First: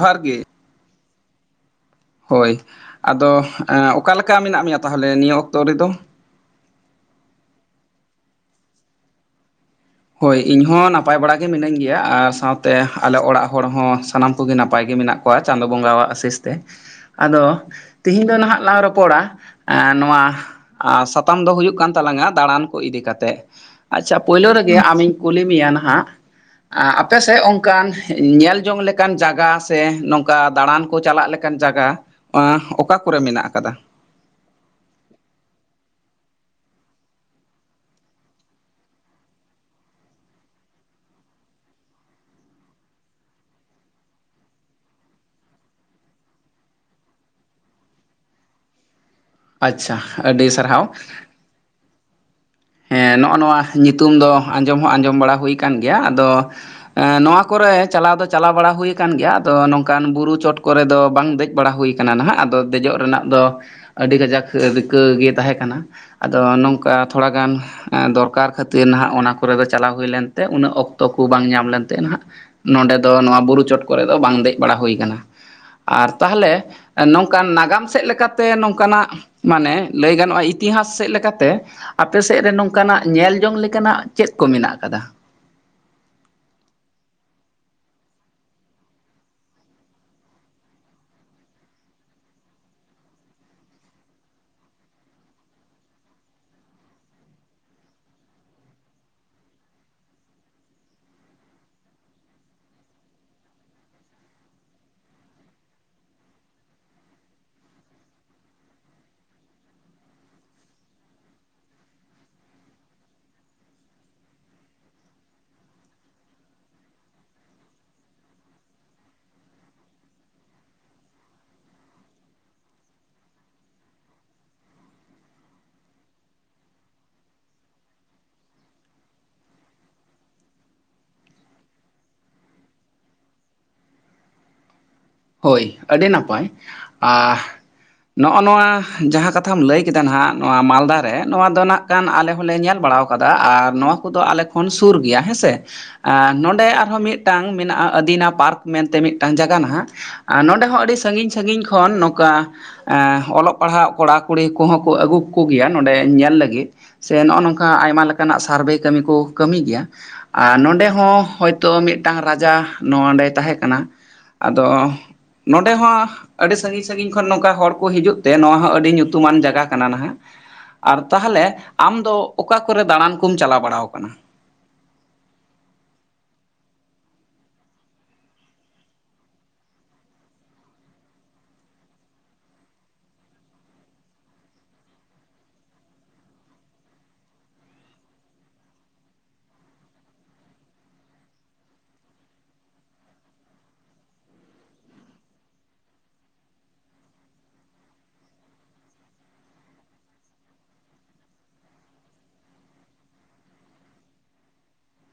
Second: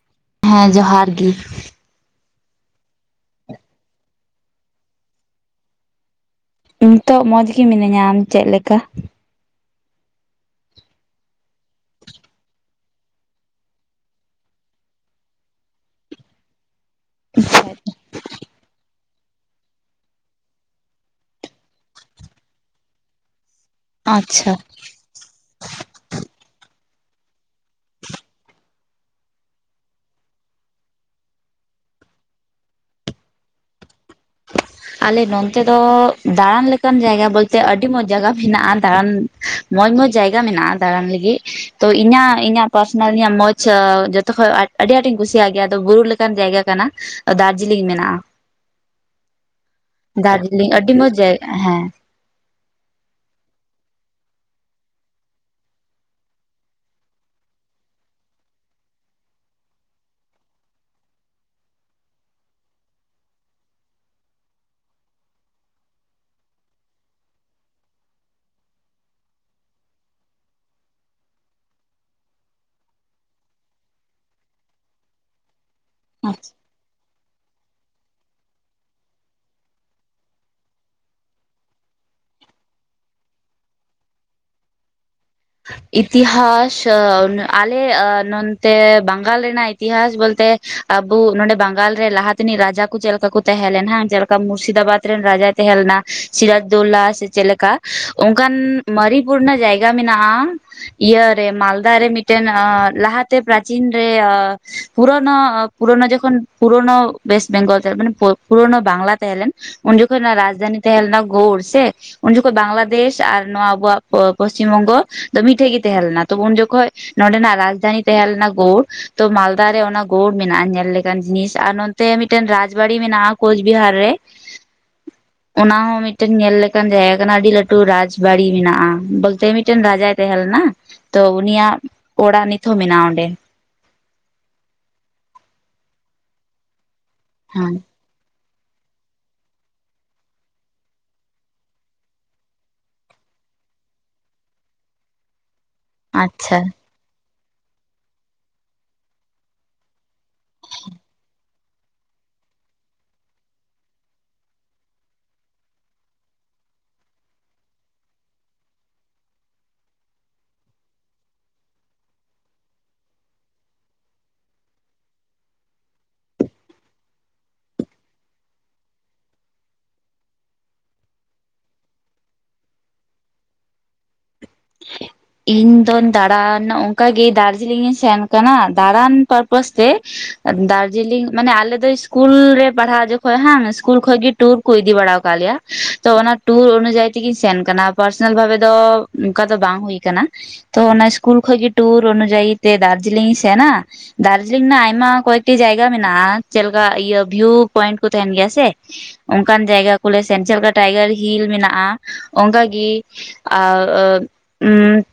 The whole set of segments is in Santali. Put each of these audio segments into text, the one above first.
ᱡᱚᱦᱟᱨ ᱜᱮ ᱦᱮᱸ ᱡᱚᱦᱟᱨ ᱜᱮ ᱦᱳᱭ ᱟᱫᱚ ᱚᱠᱟᱞᱮᱠᱟ ᱢᱮᱱᱟᱜ ᱢᱮᱭᱟ ᱛᱟᱦᱚᱞᱮ ᱱᱤᱭᱟᱹ ᱚᱠᱛᱚ ᱨᱮᱫᱚ? ᱱᱤᱛᱚᱜ ᱢᱚᱸᱡᱽ ᱜᱮᱤ ᱢᱤᱱᱟᱹᱧᱟ ᱟᱢ ᱪᱮᱫ ᱞᱮᱠᱟ? ᱦᱳᱭ ᱤᱧ ᱦᱚᱸ ᱱᱟᱯᱟᱭ ᱵᱟᱲᱟ ᱜᱮ ᱢᱤᱱᱟᱹᱧ ᱜᱮᱭᱟ ᱟᱨ ᱥᱟᱶᱛᱮ ᱟᱞᱮ ᱚᱲᱟᱜ ᱦᱚᱲ ᱦᱚᱸ ᱥᱟᱱᱟᱢ ᱠᱚᱜᱮ ᱱᱟᱯᱟᱭ ᱜᱮ ᱢᱮᱱᱟᱜ ᱠᱚᱣᱟ᱾ ᱪᱟᱸᱫᱚ ᱵᱚᱸᱜᱟᱣᱟᱜ ᱟᱥᱤᱥ ᱛᱮ ᱟᱫᱚ ᱛᱤᱦᱤᱧ ᱫᱚ ᱱᱟᱦᱟᱜ ᱞᱚᱧᱼᱼ ᱨᱚᱯᱚᱲᱟ ᱮ ᱱᱚᱣᱟ ᱥᱟᱛᱟᱢ ᱫᱚ ᱦᱩᱭᱩᱜ ᱠᱟᱱ ᱛᱟᱞᱟᱝᱟ ᱫᱟᱬᱟᱱ ᱠᱚ ᱤᱫᱤ ᱠᱟᱛᱮᱜ ᱟᱪᱪᱷᱟ ᱯᱳᱭᱞᱳ ᱨᱮᱜᱮ ᱟᱢᱤᱧ ᱠᱩᱞᱤ ᱢᱮᱭᱟ ᱱᱟᱦᱟᱜ ᱟᱯᱮᱥᱮᱫᱼᱼ ᱚᱱᱠᱟ ᱧᱮᱞ ᱡᱚᱝ ᱞᱮᱠᱼᱼ ᱞᱮᱠᱟᱱ ᱡᱟᱭᱜᱟ ᱥᱮ ᱱᱚᱝᱠᱟ ᱫᱟᱬᱟᱱ ᱠᱚ ᱪᱟᱞᱟᱜ ᱞᱮᱠᱟᱱ ᱡᱟᱭᱜᱟ ᱚᱠᱟ ᱠᱚᱨᱮ ᱢᱮᱱᱟᱜ ᱟᱠᱟᱫᱟ᱾ ᱟᱞᱮ ᱱᱛᱮ ᱫᱚ ᱫᱟᱬᱟᱱ ᱞᱮᱠᱟᱱ ᱡᱟᱭᱜᱟ ᱵᱚᱞᱛᱮ ᱟᱹᱰᱤ ᱢᱚᱸᱡᱽ ᱡᱟᱭᱜᱟ ᱦᱮᱱᱟᱜᱼᱟ ᱫᱟᱬᱟᱱ᱾ ᱢᱚᱸᱡᱽ ᱢᱚᱸᱡᱽ ᱡᱟᱭᱜᱟ ᱢᱮᱱᱟᱜᱼᱟ ᱫᱟᱟᱲᱟᱱ ᱞᱟᱹᱜᱤᱫ ᱛᱚ ᱤᱧᱟᱹᱜ ᱤᱧᱟᱹᱜ ᱯᱟᱨᱥᱚᱱᱟᱞ ᱤᱧᱟᱹᱜ ᱢᱚᱸᱡᱽ ᱡᱚᱛᱚᱠᱷᱚᱡ ᱟᱼᱼ ᱟᱹᱰᱤ ᱟᱸᱴᱤ ᱤᱧ ᱠᱩᱥᱤᱭᱟᱜ ᱜᱮᱭᱟ ᱟᱫᱚ ᱵᱩᱨᱩ ᱞᱮᱠᱟᱱ ᱡᱟᱭᱜᱟ ᱠᱟᱱᱟ ᱫᱟᱨᱡᱤᱞᱤᱝ ᱢᱮᱱᱟᱜᱼᱟ᱾ ᱟᱪᱪᱷᱟ ᱟᱹᱰᱤ ᱫᱟᱨᱡᱤᱞᱤᱝ ᱥᱟᱨᱦᱟᱣ ᱟᱹᱰᱤ ᱢᱚᱡᱽ ᱡᱟᱭᱜᱟ᱾ ᱦᱮᱸ᱾ ᱦᱮᱸ ᱱᱚᱜᱼᱚᱭ ᱱᱚᱣᱟ ᱧᱩᱛᱩᱢ ᱫᱚ ᱟᱸᱡᱚᱢ ᱦᱚᱸ ᱟᱸᱡᱚᱢ ᱵᱟᱲᱟ ᱦᱩᱭ ᱠᱟᱱ ᱜᱮᱭᱟ᱾ ᱟᱫᱚ ᱱᱚᱣᱟ ᱠᱚᱨᱮ ᱪᱟᱞᱟᱣ ᱫᱚ ᱪᱟᱞᱟᱣ ᱵᱟᱲᱟ ᱦᱩᱭᱩ ᱟᱠᱟᱱ ᱜᱮᱭᱟ᱾ ᱟᱫᱚ ᱱᱚᱝᱠᱟᱱ ᱵᱩᱨᱩ ᱪᱚᱴ ᱠᱚᱨᱮ ᱫᱚ ᱵᱟᱝ ᱫᱮᱡ ᱵᱟᱲᱟ ᱦᱩᱭ ᱟᱠᱟᱱᱟ᱾ ᱠᱟᱱᱟ ᱱᱟᱦᱟᱜ, ᱟᱫᱚ ᱫᱮᱡᱚᱜ ᱨᱮᱱᱟᱜ ᱫᱚ ᱟᱹᱰᱤ ᱠᱟᱡᱟᱠ ᱨᱤᱠᱟᱹ ᱜᱮ ᱛᱟᱦᱮᱸ ᱠᱟᱱᱟ᱾ ᱟᱫᱚ ᱱᱚᱝᱠᱟ ᱛᱷᱚᱲᱟᱜᱟᱱ ᱫᱚᱨᱠᱟᱨ ᱠᱷᱟᱹᱛᱤᱨ ᱱᱟ ᱦᱟᱜ, ᱚᱱᱟ ᱠᱚᱨᱮ ᱫᱚ ᱪᱟᱞᱟᱣ ᱦᱩᱭ ᱞᱮᱱᱛᱮ ᱩᱱᱟᱹᱜ ᱚᱠᱛᱚ ᱠᱚ ᱵᱟᱝ ᱧᱟᱢ ᱞᱮᱱᱛᱮ ᱱᱟᱦᱟᱜ ᱱᱚᱰᱮ ᱫᱚ, ᱱᱚᱣᱟ ᱵᱩᱨᱩ ᱪᱚᱴ ᱠᱚᱨᱮ ᱫᱚ ᱵᱟᱝ ᱫᱮᱡ ᱵᱟᱲᱟ ᱦᱩᱭ ᱠᱟᱱᱟ ᱟᱨ ᱛᱟᱦᱚᱸᱞᱮ ᱱᱚᱝᱠᱟᱱ ᱱᱟᱜᱟᱢ ᱥᱮᱫ ᱞᱮᱠᱟᱛᱮ ᱱᱚᱝᱠᱟ ᱱᱟᱜ ᱢᱟᱱᱮ ᱞᱟᱹᱭ ᱜᱟᱱᱚᱜᱼᱟ, ᱤᱛᱤᱦᱟᱥ ᱥᱮᱫ ᱞᱮᱠᱟ ᱛᱮ ᱟᱯᱮᱥᱮᱫ ᱨᱮ ᱱᱚᱝᱠᱟ ᱱᱟᱜ ᱧᱮᱞ ᱡᱚᱝ ᱞᱮᱠᱟᱱᱟᱜ ᱪᱮᱫ ᱠᱚ ᱢᱮᱱᱟᱜ ᱟᱠᱟᱫᱟ? ᱤᱛᱤᱦᱟᱥ ᱟᱞᱮ ᱱᱚᱛᱮ ᱵᱟᱝᱜᱟᱞ ᱨᱮᱱᱟᱜ ᱤᱛᱤᱦᱟᱥ ᱵᱚᱞᱛᱮ ᱟᱵᱚ ᱱᱚᱰᱮ ᱵᱟᱝᱜᱟᱞ ᱨᱮ ᱞᱟᱦᱟ ᱛᱮᱱᱤᱡ ᱨᱟᱡᱟ ᱠᱚ ᱪᱮᱫ ᱞᱮᱠᱟ ᱠᱚ ᱛᱟᱦᱮᱸ ᱞᱮᱱᱟ ᱦᱚᱸ? ᱪᱮᱫ ᱞᱮᱠᱟ ᱢᱩᱨᱥᱤᱫᱟᱵᱟᱫᱽ ᱨᱮᱱ ᱨᱟᱡᱟ ᱛᱟᱦᱮᱸ ᱞᱮᱱᱟ ᱥᱤᱨᱟᱹᱡᱽᱫᱳᱞᱟ ᱥᱮ ᱪᱮᱫ ᱞᱮᱠᱟ ᱚᱱᱠᱟᱱ ᱢᱟᱨᱤᱯᱩᱨᱱ ᱡᱟᱭᱜᱟ ᱢᱮᱱᱟᱜᱼᱟ? ᱱᱟᱜᱼᱟ᱾ ᱤᱭᱟᱹᱨᱮ ᱢᱟᱞᱫᱟ ᱨᱮ ᱢᱤᱫᱴᱮᱱ ᱞᱟᱦᱟᱛᱮ ᱯᱨᱟᱪᱤᱱ ᱨᱮ ᱯᱩᱨᱱᱳ ᱯᱩᱨᱚᱱᱳ ᱡᱚᱠᱷᱚᱱ ᱯᱩᱨᱚᱱᱳ ᱭᱮᱥᱴ ᱵᱮᱝᱜᱚᱞ ᱛᱮ ᱢᱟᱱ ᱯᱩᱨᱚᱱᱳ ᱵᱟᱝᱞᱟ ᱛᱮ ᱮᱞᱮᱱ ᱩᱱ ᱡᱚᱠᱷᱚᱡ ᱨᱟᱡᱽᱫᱟᱱᱤ ᱛᱟᱦᱮ ᱦᱮᱞᱱᱟ ᱜᱳᱲ ᱥᱮ ᱩᱱ ᱡᱚᱠᱷᱚᱱ ᱵᱟᱝᱞᱟ ᱫᱮᱥ ᱟᱨ ᱱᱚᱣᱟ ᱟᱵᱚᱣᱟᱜ ᱯᱚᱥᱪᱤᱢ ᱵᱚᱝᱜᱚ ᱢᱤᱫᱴᱷᱮᱡ ᱜᱮ ᱛᱟᱦᱮᱸᱞᱮᱱᱟ ᱛᱚ, ᱩᱱ ᱡᱚᱠᱷᱚᱱ ᱱᱚᱰᱮᱱᱟᱜ ᱨᱟᱡᱽᱫᱷᱟᱱᱤ ᱛᱟᱦᱮᱸᱞᱮᱱᱟ ᱜᱳᱣᱲ᱾ ᱛᱚ ᱢᱟᱞᱫᱟ ᱨᱮ ᱚᱱᱟ ᱜᱳᱲ ᱢᱮᱱᱟᱜᱼᱟ, ᱧᱮᱞ ᱞᱮᱠᱟᱱ ᱡᱤᱱᱤᱥ ᱟᱨ ᱱᱚᱛᱮ ᱢᱤᱫᱴᱮᱱ ᱨᱟᱡᱽ ᱵᱟᱲᱤ ᱢᱮᱱᱟᱜᱼᱟ ᱠᱳᱪᱵᱤᱦᱟᱨ ᱨᱮ [inaudible] ᱚᱱᱟ ᱦᱚᱸ ᱢᱤᱫᱴᱮᱱ ᱧᱮᱞ ᱞᱮᱠᱟᱱ ᱡᱟᱭᱜᱟ ᱠᱟᱱᱟ ᱟᱹᱰᱤ ᱞᱟᱹᱴᱩ ᱨᱟᱡᱽᱵᱲᱤ ᱢᱮᱱᱟᱜᱼᱟ᱾ ᱵᱚᱞᱛᱮ ᱢᱤᱫᱴᱟᱝ ᱢᱤᱫᱴᱮᱱ ᱨᱟᱡᱟᱭ ᱛᱟᱦᱮᱸ ᱞᱮᱱᱟ, ᱛᱚ ᱩᱱᱤᱭᱟᱜ ᱚᱲᱟᱜ ᱱᱤᱛ ᱦᱚᱸ ᱢᱮᱱᱟᱜᱼᱟ ᱚᱸᱰᱮ᱾ ᱦᱳᱭ, ᱟᱹᱰᱤ ᱱᱟᱯᱟᱭ, ᱟᱨ ᱦᱮᱸ᱾ ᱱᱚᱜᱼᱚᱭ ᱱᱚᱣᱟ ᱡᱟᱦᱟᱸ ᱠᱟᱛᱷᱟᱢ ᱞᱟᱹᱭ ᱠᱮᱫᱟ, ᱱᱟᱦᱟᱜ ᱱᱚᱣᱟ ᱢᱟᱞᱫᱟ ᱨᱮ ᱱᱚᱣᱟ ᱫᱚ ᱱᱟᱜ ᱜᱟᱱ ᱟᱞᱮ ᱦᱚᱸᱞᱮ ᱧᱮᱞ ᱵᱟᱲᱟᱣ ᱟᱠᱟ ᱠᱟᱫᱟ ᱟᱨ ᱱᱚᱣᱟ ᱠᱚᱫᱚ ᱟᱞᱮ ᱠᱷᱚᱱ ᱥᱩᱨ ᱜᱮᱭᱟ ᱦᱮᱸᱥᱮ᱾ ᱟᱨ ᱟᱪᱪᱷᱟ ᱱᱚᱸᱰᱮ ᱟᱨᱦᱚᱸ ᱢᱤᱫᱴᱟᱝ ᱢᱮᱱᱟᱜᱼᱟ, ᱟᱹᱫᱤᱱᱟ ᱯᱟᱨᱠ ᱢᱮᱱᱛᱮ ᱢᱤᱫᱴᱟᱝ ᱡᱟᱭᱜᱟ ᱱᱟᱦᱟᱜ ᱟᱨ ᱱᱚᱸᱰᱮ ᱦᱚᱸ ᱟᱹᱰᱤ ᱥᱟᱺᱜᱤᱧ ᱥᱟᱺᱜᱤᱧ ᱠᱷᱚᱱ ᱱᱚᱝᱠᱟ ᱚᱞᱚᱜ ᱯᱟᱲᱦᱟᱜ ᱠᱚᱲᱟ-ᱠᱩᱲᱤ ᱠᱚᱦᱚᱸ ᱠᱚ ᱟᱹᱜᱩ ᱠᱚ ᱜᱮᱭᱟ, ᱱᱚᱸᱰᱮ ᱧᱮᱞ ᱞᱟᱹᱜᱤᱫ᱾ ᱥᱮ ᱱᱚᱜᱼᱚᱭ ᱱᱚᱝᱠᱟ ᱟᱭᱢᱟ ᱞᱮᱠᱟᱱᱟᱜ ᱥᱟᱨᱵᱷᱮ ᱠᱟᱹᱢᱤ ᱠᱚ ᱠᱟᱹᱢᱤ ᱜᱮᱭᱟ᱾ ᱟᱨ ᱱᱚᱰᱮ ᱦᱚᱸ ᱦᱚᱭᱛᱳ ᱢᱤᱫᱴᱟᱝ ᱨᱟᱡᱟ ᱱᱚᱰᱮᱭ ᱛᱟᱦᱮᱸ ᱠᱟᱱᱟ? ᱟᱫᱚ ᱱᱚᱸᱰᱮ ᱦᱚᱸ ᱟᱹᱰᱤ ᱥᱟᱺᱜᱤᱧ ᱥᱟᱺᱜᱤᱧ ᱠᱷᱚᱱ ᱱᱚᱝᱠᱟ ᱦᱚᱲ ᱠᱚ ᱦᱤᱡᱩᱜ ᱛᱮ, ᱱᱚᱣᱟ ᱦᱚᱸ ᱟᱹᱰᱤ ᱧᱩᱛᱩᱢᱟᱱ ᱡᱟᱭᱜᱟ ᱠᱟᱱᱟ ᱱᱟᱦᱟᱜ᱾ ᱟᱨ ᱛᱟᱦᱚᱞᱮ ᱟᱢ ᱫᱚ ᱚᱠᱟ ᱠᱚᱨᱮ ᱫᱟᱬᱟᱱ ᱠᱚᱢ ᱪᱟᱞᱟᱣ ᱵᱟᱲᱟ ᱟᱠᱟᱱᱟ? [inaudible] ᱤᱧᱫᱚᱧ ᱫᱟᱬᱟᱱ ᱚᱱᱠᱟ ᱜᱤ ᱫᱟᱨᱡᱤᱞᱤᱝ ᱤᱧ ᱥᱮᱱ ᱟᱠᱟᱱᱟ, ᱫᱟᱬᱟᱱ ᱯᱟᱨᱯᱟᱥ ᱛᱮ᱾ ᱫᱟᱨᱡᱤᱞᱤᱝ ᱢᱟᱱᱮ ᱟᱞᱮ ᱫᱚ ᱤᱥᱠᱩᱞ ᱨᱮ ᱯᱟᱲᱦᱟᱜ ᱡᱚᱠᱷᱚᱱ ᱦᱮᱸ ᱤᱥᱠᱩᱞ ᱠᱷᱚᱱᱚᱡᱽ ᱜᱮ ᱴᱩᱨ ᱠᱚ ᱤᱫᱤ ᱵᱟᱲᱟ ᱟᱠᱟᱫ ᱞᱮᱭᱟ ᱛᱚ, ᱚᱱᱟ ᱴᱩᱨ ᱚᱱᱩᱡᱟᱭᱤ ᱛᱮᱜᱮᱧ ᱥᱮᱱ ᱠᱟᱱᱟ ᱯᱟᱨᱥᱚᱱᱟᱞ ᱵᱷᱟᱵᱮ ᱫᱚ ᱚᱱᱠᱟ ᱫᱚ ᱵᱟᱝ ᱦᱩᱭ ᱟᱠᱟᱱᱟ ᱛᱚ ᱚᱱᱟ ᱤᱥᱠᱩᱞ ᱠᱷᱚᱱᱚᱡ ᱜᱤ ᱴᱩᱨ ᱚᱱᱩᱡᱟᱭᱤ ᱛᱮ ᱫᱟᱨᱡᱤᱞᱤᱝ ᱤᱧ ᱥᱮᱱᱟ᱾ ᱫᱟᱨᱡᱤᱞᱤᱝ ᱨᱮᱱᱟᱜ ᱟᱭᱢᱟ ᱠᱚᱭᱮᱠᱴᱤ ᱡᱟᱭᱜᱟ ᱢᱮᱱᱟᱜᱼᱟ, ᱡᱮᱞᱮᱠᱟ ᱤᱭᱟᱹ ᱵᱷᱤᱭᱩ ᱯᱚᱭᱮᱱᱴ ᱠᱚ ᱛᱟᱦᱮᱱ ᱜᱮᱭᱟ ᱥᱮ? ᱚᱱᱠᱟᱱ ᱡᱟᱭᱜᱟ ᱠᱚᱞᱮ ᱥᱮᱱ ᱪᱮᱫ ᱞᱮᱠᱟ ᱴᱟᱭᱜᱟᱨ ᱦᱤᱞ ᱢᱮᱱᱟᱜᱼᱟ? ᱚᱱᱠᱟᱜᱮ ᱟᱸ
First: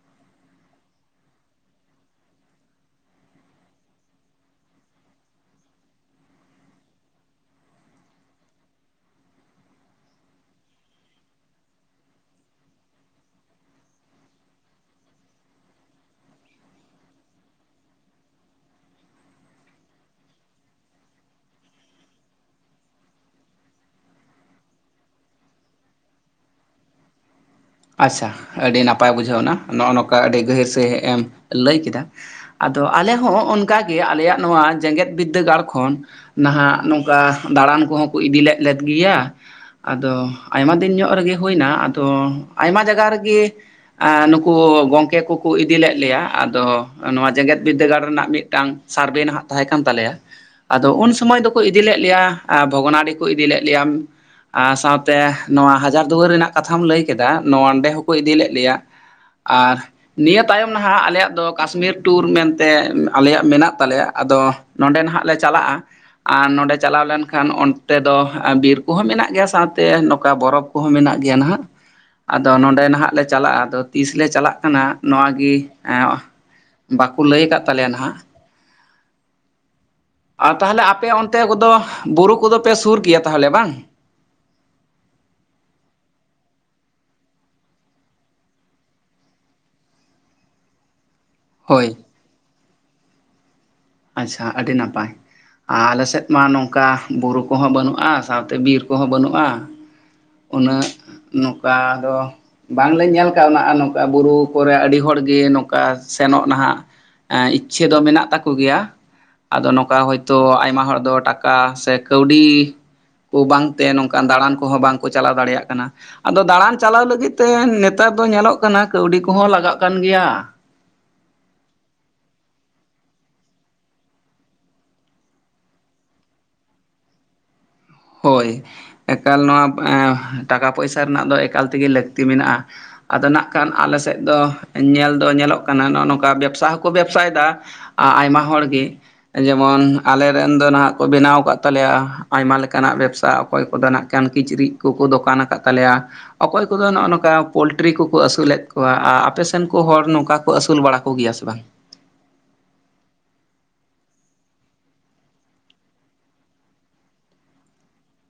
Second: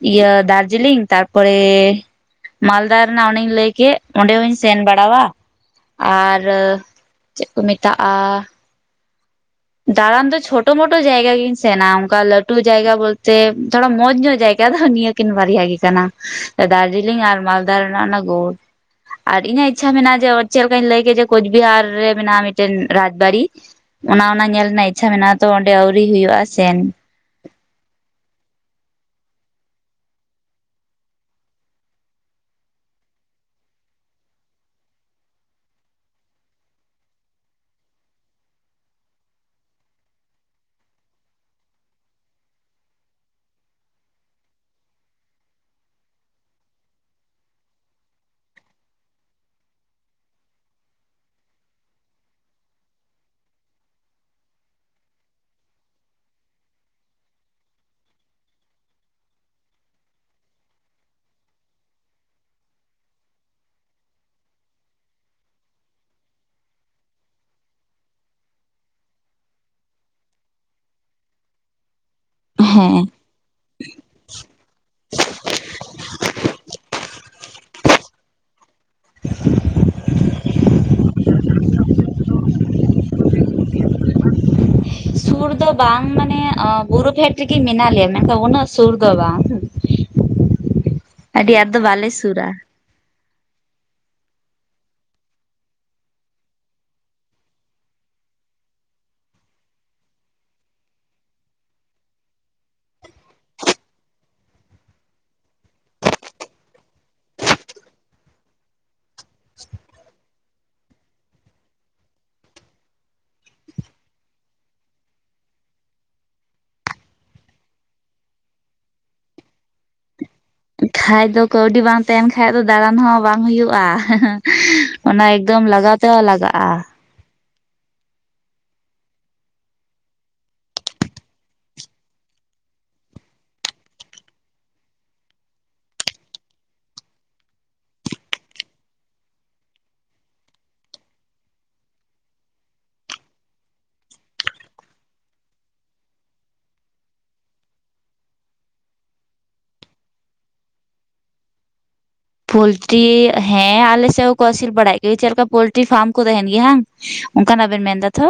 ᱤᱭᱟᱹ ᱫᱟᱨᱡᱤᱞᱤᱝ ᱛᱟᱨᱯᱚᱨᱮ ᱢᱟᱞᱫᱟ ᱨᱮᱱᱟᱜ ᱚᱱᱮᱧ ᱞᱟᱹᱭ ᱠᱮᱜ ᱚᱸᱰᱮ ᱦᱚᱧ ᱥᱮᱱ ᱵᱟᱲᱟᱣᱼᱟ᱾ ᱟᱨ ᱪᱮᱫ ᱠᱚ ᱢᱮᱛᱟᱜᱼᱟ? ᱫᱟᱬᱟᱱ ᱫᱚ ᱪᱷᱳᱴᱚ-ᱢᱚᱴᱚ ᱡᱟᱭᱜᱟ ᱜᱤᱧ ᱥᱮᱱᱟ ᱚᱱᱠᱟ ᱞᱟᱹᱴᱩ ᱡᱟᱭᱜᱟ ᱵᱚᱞᱛᱮ ᱛᱷᱚᱲᱟ ᱢᱚᱸᱡᱽ ᱧᱚᱜ ᱡᱟᱭᱜᱟ ᱫᱚ ᱱᱤᱭᱟᱹ ᱠᱤᱱ ᱵᱟᱨᱭᱟ ᱜᱮ ᱠᱟᱱᱟ ᱫᱟᱨᱡᱤᱞᱤᱝ ᱟᱨ ᱢᱟᱞᱫᱟ ᱨᱮᱱᱟᱜ ᱚᱱᱟ ᱜᱳᱲ ᱟᱨ ᱤᱧᱟᱹᱜ ᱤᱪᱷᱟ ᱢᱮᱱᱟᱜᱼᱟ ᱡᱮ ᱪᱮᱫ ᱞᱮᱠᱟᱧ ᱞᱟᱹᱭ ᱠᱮᱫ ᱡᱮᱳᱪᱵᱤᱦᱟᱨ ᱨᱮ ᱢᱮᱱᱟᱜᱼᱟ ᱢᱤᱫᱴᱮᱱ ᱨᱟᱡᱽᱵᱟᱲᱤ ᱚᱱᱟ-ᱚᱱᱟ ᱧᱮᱞ ᱨᱮᱱᱟᱜ ᱤᱪᱷᱟ ᱢᱮᱱᱟᱜ ᱟ ᱛᱚ ᱚᱸᱰᱮ ᱟᱹᱣᱨᱤ ᱦᱩᱭᱩᱜ ᱟ ᱥᱮᱱ ᱟᱪᱷᱟ ᱟᱹᱰᱤ ᱱᱟᱯᱟᱭ ᱵᱩᱡᱷᱟᱹᱣ ᱮᱱᱟ ᱱᱚᱜᱼᱚ ᱱᱚᱝᱠᱟ ᱟᱹᱰᱤ ᱜᱟᱹᱦᱤᱨ ᱥᱟᱹᱦᱤᱡ ᱮᱢ ᱞᱟᱹᱭ ᱠᱮᱫᱟ᱾ ᱟᱫᱚ ᱟᱞᱮ ᱦᱚᱸ ᱚᱱᱠᱟᱜᱮ ᱟᱞᱮᱭᱟᱜ ᱱᱚᱣᱟ ᱡᱮᱜᱮᱫ ᱵᱤᱫᱽᱫᱟᱹᱜᱟᱲ ᱠᱷᱚᱱ ᱱᱟᱦᱟᱜ ᱱᱚᱝᱠᱟ ᱫᱟᱬᱟᱱ ᱠᱚᱦᱚᱸ ᱠᱚ ᱤᱫᱤ ᱞᱮᱫ-ᱞᱮᱫ ᱜᱮᱭᱟ᱾ ᱟᱫᱚ ᱟᱭᱢᱟ ᱫᱤᱱ ᱧᱚᱜ ᱨᱮᱜᱮ ᱦᱩᱭᱱᱟ ᱟᱫᱚ ᱟᱭᱢᱟ ᱡᱟᱭᱜᱟ ᱨᱮᱜᱮ ᱱᱩᱠᱩ ᱜᱚᱝᱠᱮ ᱠᱚᱠᱚ ᱤᱫᱤ ᱞᱮᱫ ᱞᱮᱭᱟ ᱟᱫᱚ ᱱᱚᱣᱟ ᱡᱮᱜᱮᱫ ᱵᱤᱫᱽᱫᱟᱹᱜᱟᱲ ᱨᱮᱱᱟᱜ ᱢᱤᱫᱴᱟᱝ ᱥᱟᱨᱵᱷᱮ ᱱᱟᱦᱟᱜ ᱛᱟᱦᱮᱸ ᱠᱟᱱ ᱛᱟᱞᱮᱭᱟ᱾ ᱟᱫᱚ ᱩᱱ ᱥᱚᱢᱚᱭ ᱫᱚᱠᱚ ᱤᱫᱤ ᱞᱮᱫ ᱞᱮᱭᱟ ᱵᱷᱚᱜᱽᱱᱟᱰᱤ ᱠᱚ ᱤᱫᱤ ᱞᱮᱫ ᱞᱮᱭᱟ᱾ ᱟᱨ ᱥᱟᱶᱛᱮ ᱱᱚᱣᱟ ᱦᱟᱡᱟᱨ ᱫᱩᱣᱟᱹᱨ ᱨᱮᱱᱟᱜ ᱠᱟᱛᱷᱟᱢ ᱞᱟᱹᱭ ᱠᱮᱫᱟ ᱱᱚᱣᱟ ᱚᱸᱰᱮ ᱦᱚᱸᱠᱚ ᱤᱫᱤ ᱞᱮᱫ ᱞᱮᱭᱟ᱾ ᱟᱨ ᱱᱤᱭᱟᱹ ᱛᱟᱭᱚᱢ ᱱᱟᱦᱟᱜ ᱟᱞᱮᱭᱟᱜ ᱫᱚ ᱠᱟᱥᱢᱤᱨ ᱴᱩᱨ ᱢᱮᱱᱛᱮ ᱟᱞᱮᱭᱟᱜ ᱢᱮᱱᱟᱜ ᱛᱟᱞᱮᱭᱟ ᱟᱫᱚ ᱱᱚᱸᱰᱮ ᱱᱟᱦᱟᱜ ᱞᱮ ᱪᱟᱞᱟᱜᱼᱟ᱾ ᱟᱨ ᱱᱚᱸᱰᱮ ᱪᱟᱞᱟᱣ ᱞᱮᱱᱠᱷᱟᱱ ᱚᱱᱛᱮ ᱫᱚ ᱵᱤᱨ ᱠᱚᱦᱚᱸ ᱢᱮᱱᱟᱜ ᱜᱮᱭᱟ ᱥᱟᱶᱛᱮ ᱱᱚᱝᱠᱟ ᱵᱚᱨᱚᱯᱷ ᱦᱚᱸ ᱢᱮᱱᱟᱜ ᱜᱮᱭᱟ ᱱᱟᱦᱟᱜ ᱟᱫᱚ ᱱᱚᱰᱮ ᱦᱮᱸ ᱱᱟᱦᱟᱜ ᱞᱮ ᱪᱟᱞᱟᱜᱼᱟ ᱟᱫᱚ ᱛᱤᱥ ᱞᱮ ᱪᱟᱞᱟᱜ ᱠᱟᱱᱟ ᱱᱚᱣᱟ ᱜᱮ ᱵᱟᱠᱚ ᱞᱟᱹᱭ ᱟᱠᱟᱫ ᱛᱟᱞᱮᱭᱟ ᱱᱟᱦᱟᱜ᱾ ᱟᱨ ᱛᱟᱦᱚᱞᱮ ᱟᱯᱮ ᱚᱱᱛᱮ ᱠᱚᱫᱚ ᱵᱩᱨᱩ ᱠᱚᱫᱚ ᱯᱮ ᱥᱩᱨ ᱜᱮᱭᱟ ᱛᱟᱦᱚᱞᱮ ᱵᱟᱝ ᱥᱩᱨ ᱥᱩᱨ ᱫᱚ ᱵᱟᱝ ᱢᱟᱱᱮ ᱵᱩᱨᱩ ᱯᱷᱮᱰ ᱨᱮᱜᱮ ᱢᱮᱱᱟᱜ ᱞᱮᱭᱟ ᱢᱮᱱᱠᱷᱟᱱ ᱩᱱᱟᱹᱜ ᱥᱩᱨ ᱫᱚ ᱵᱟᱝ ᱟᱹᱰᱤ ᱟᱸᱴ ᱫᱚ ᱦᱳᱭ ᱵᱟᱞᱮ ᱥᱩᱨᱟ ᱟᱪᱷᱟ ᱟᱹᱰᱤ ᱱᱟᱯᱟᱭ᱾ ᱟᱨ ᱟᱞᱮᱥᱮᱫ ᱢᱟ ᱱᱚᱝᱠᱟ ᱵᱩᱨᱩ ᱠᱚᱦᱚᱸ ᱵᱟᱹᱱᱩᱜᱼᱟ ᱥᱟᱶᱛᱮ ᱵᱤᱨ ᱠᱚᱦᱚᱸ ᱵᱟᱹᱱᱩᱜᱼᱟ᱾ ᱩᱱᱟᱹᱜ ᱱᱚᱝᱠᱟ ᱫᱚ ᱵᱟᱝᱞᱮ ᱧᱮᱞ ᱠᱟᱜᱱᱟ ᱱᱚᱝᱠᱟ ᱵᱩᱨᱩ ᱠᱚᱨᱮ ᱟᱹᱰᱤ ᱦᱚᱲᱜᱮ ᱱᱚᱝᱠᱟ ᱥᱮᱱᱚᱜ ᱱᱟᱦᱟᱜ ᱤᱪᱷᱟᱹ ᱫᱚ ᱢᱮᱱᱟᱜ ᱛᱟᱠᱚ ᱠᱚ ᱜᱮᱭᱟ ᱟᱫᱚ ᱱᱚᱝᱠᱟ ᱦᱳᱭᱛᱳ ᱟᱭᱢᱟ ᱦᱚᱲᱟᱜ ᱫᱚ ᱴᱟᱠᱟ ᱥᱮ ᱠᱟᱹᱣᱰᱤ ᱵᱟᱝᱛᱮ ᱱᱚᱝᱠᱟᱱ ᱫᱟᱬᱟᱱ ᱠᱚᱦᱚᱸ ᱵᱟᱝᱠᱚ ᱪᱟᱞᱟᱣ ᱫᱟᱲᱮᱭᱟᱜ ᱠᱟᱱᱟ᱾ ᱟᱫᱚ ᱫᱟᱬᱟᱱ ᱪᱟᱞᱟᱣ ᱞᱟᱹᱜᱤᱫ ᱛᱮ ᱱᱮᱛᱟᱨ ᱫᱚ ᱧᱮᱞᱚᱜ ᱠᱟᱱᱟ ᱠᱟᱹᱣᱰᱤ ᱠᱚᱦᱚᱸ ᱞᱟᱜᱟᱜ ᱠᱟᱱ ᱜᱮᱭᱟ᱾ ᱠᱷᱟᱡ ᱫᱚ ᱠᱟᱹᱣᱰᱤ ᱵᱟᱝ ᱛᱟᱦᱮᱱ ᱠᱷᱟᱡ ᱫᱚ ᱫᱟᱬᱟᱱ ᱦᱚᱸ ᱵᱟᱝ ᱦᱩᱭᱩᱜᱼᱟ᱾ ᱚᱱᱟ ᱮᱠᱫᱚᱢ ᱞᱟᱜᱟᱣ ᱛᱮᱦᱚᱸ ᱞᱟᱜᱟᱜᱼᱟ᱾ ᱦᱳᱭ ᱮᱠᱟᱞ ᱱᱚᱣᱟ ᱴᱟᱠᱟ-ᱯᱚᱭᱥᱟ ᱨᱮᱱᱟᱜ ᱫᱚ ᱮᱠᱟᱞ ᱛᱮᱜᱮ ᱞᱟᱹᱠᱛᱤ ᱢᱮᱱᱟᱜᱼᱟ᱾ ᱟᱫᱚ ᱱᱟᱜ ᱠᱷᱟᱱ ᱟᱞᱮ ᱥᱮᱫ ᱫᱚ ᱧᱮᱞ ᱫᱚ ᱧᱮᱞᱚᱜ ᱠᱟᱱᱟ ᱱᱚᱜᱼᱚ ᱱᱚᱝᱠᱟ ᱵᱮᱵᱥᱟ ᱦᱚᱸᱠᱚ ᱵᱮᱵᱥᱟᱭᱮᱫᱟ᱾ ᱟᱭᱢᱟ ᱦᱚᱲᱜᱮ ᱡᱮᱢᱚᱱ ᱟᱞᱮᱨᱮᱱ ᱫᱚ ᱱᱟᱦᱟᱜ ᱠᱚ ᱵᱮᱱᱟᱣ ᱟᱠᱟᱫ ᱛᱟᱞᱮᱭᱟ ᱟᱭᱢᱟ ᱞᱮᱠ- ᱠᱟᱱᱟᱜ ᱵᱮᱵᱽᱥᱟ ᱚᱠᱚᱭ ᱠᱚᱫᱚ ᱱᱟᱜ ᱠᱷᱟᱱ ᱠᱤᱪᱨᱤᱡ ᱠᱚᱠᱚ ᱫᱚᱠᱟᱱ ᱟᱠᱟᱫ ᱛᱟᱞᱮᱭᱟ᱾ ᱚᱠᱚᱭ ᱠᱚᱫᱚ ᱱᱚᱜᱼᱚ ᱱᱚᱝᱠᱟ ᱯᱳᱞᱴᱨᱤ ᱠᱚᱠᱚ ᱟᱹᱥᱩᱞᱮᱫ ᱠᱚᱣᱟ ᱟᱨ ᱟᱯᱮ ᱥᱮᱱ ᱠᱚ ᱦᱚᱲ ᱱᱚᱝᱠᱟ ᱠᱚ ᱟᱹᱥᱩᱞ ᱵᱟᱲᱟ ᱠᱚᱜᱮᱭᱟ ᱥᱮ ᱵᱟᱝ? ᱯᱳᱞᱴᱨᱤ ᱦᱮᱸ ᱟᱞᱮᱥᱮᱫ ᱦᱚᱸᱠᱚ ᱟᱹᱥᱤᱨ ᱵᱟᱲᱟᱭᱮᱫ ᱜᱮ ᱪᱮᱫ ᱞᱮᱠᱟ ᱯᱳᱞᱴᱨᱤ ᱯᱷᱟᱨᱢ ᱠᱚ ᱛᱟᱦᱮᱱ ᱜᱮᱭᱟ ᱵᱟᱝ ᱚᱱᱠᱟᱱᱟᱜ ᱵᱮᱱ ᱢᱮᱱᱫᱟ ᱛᱚ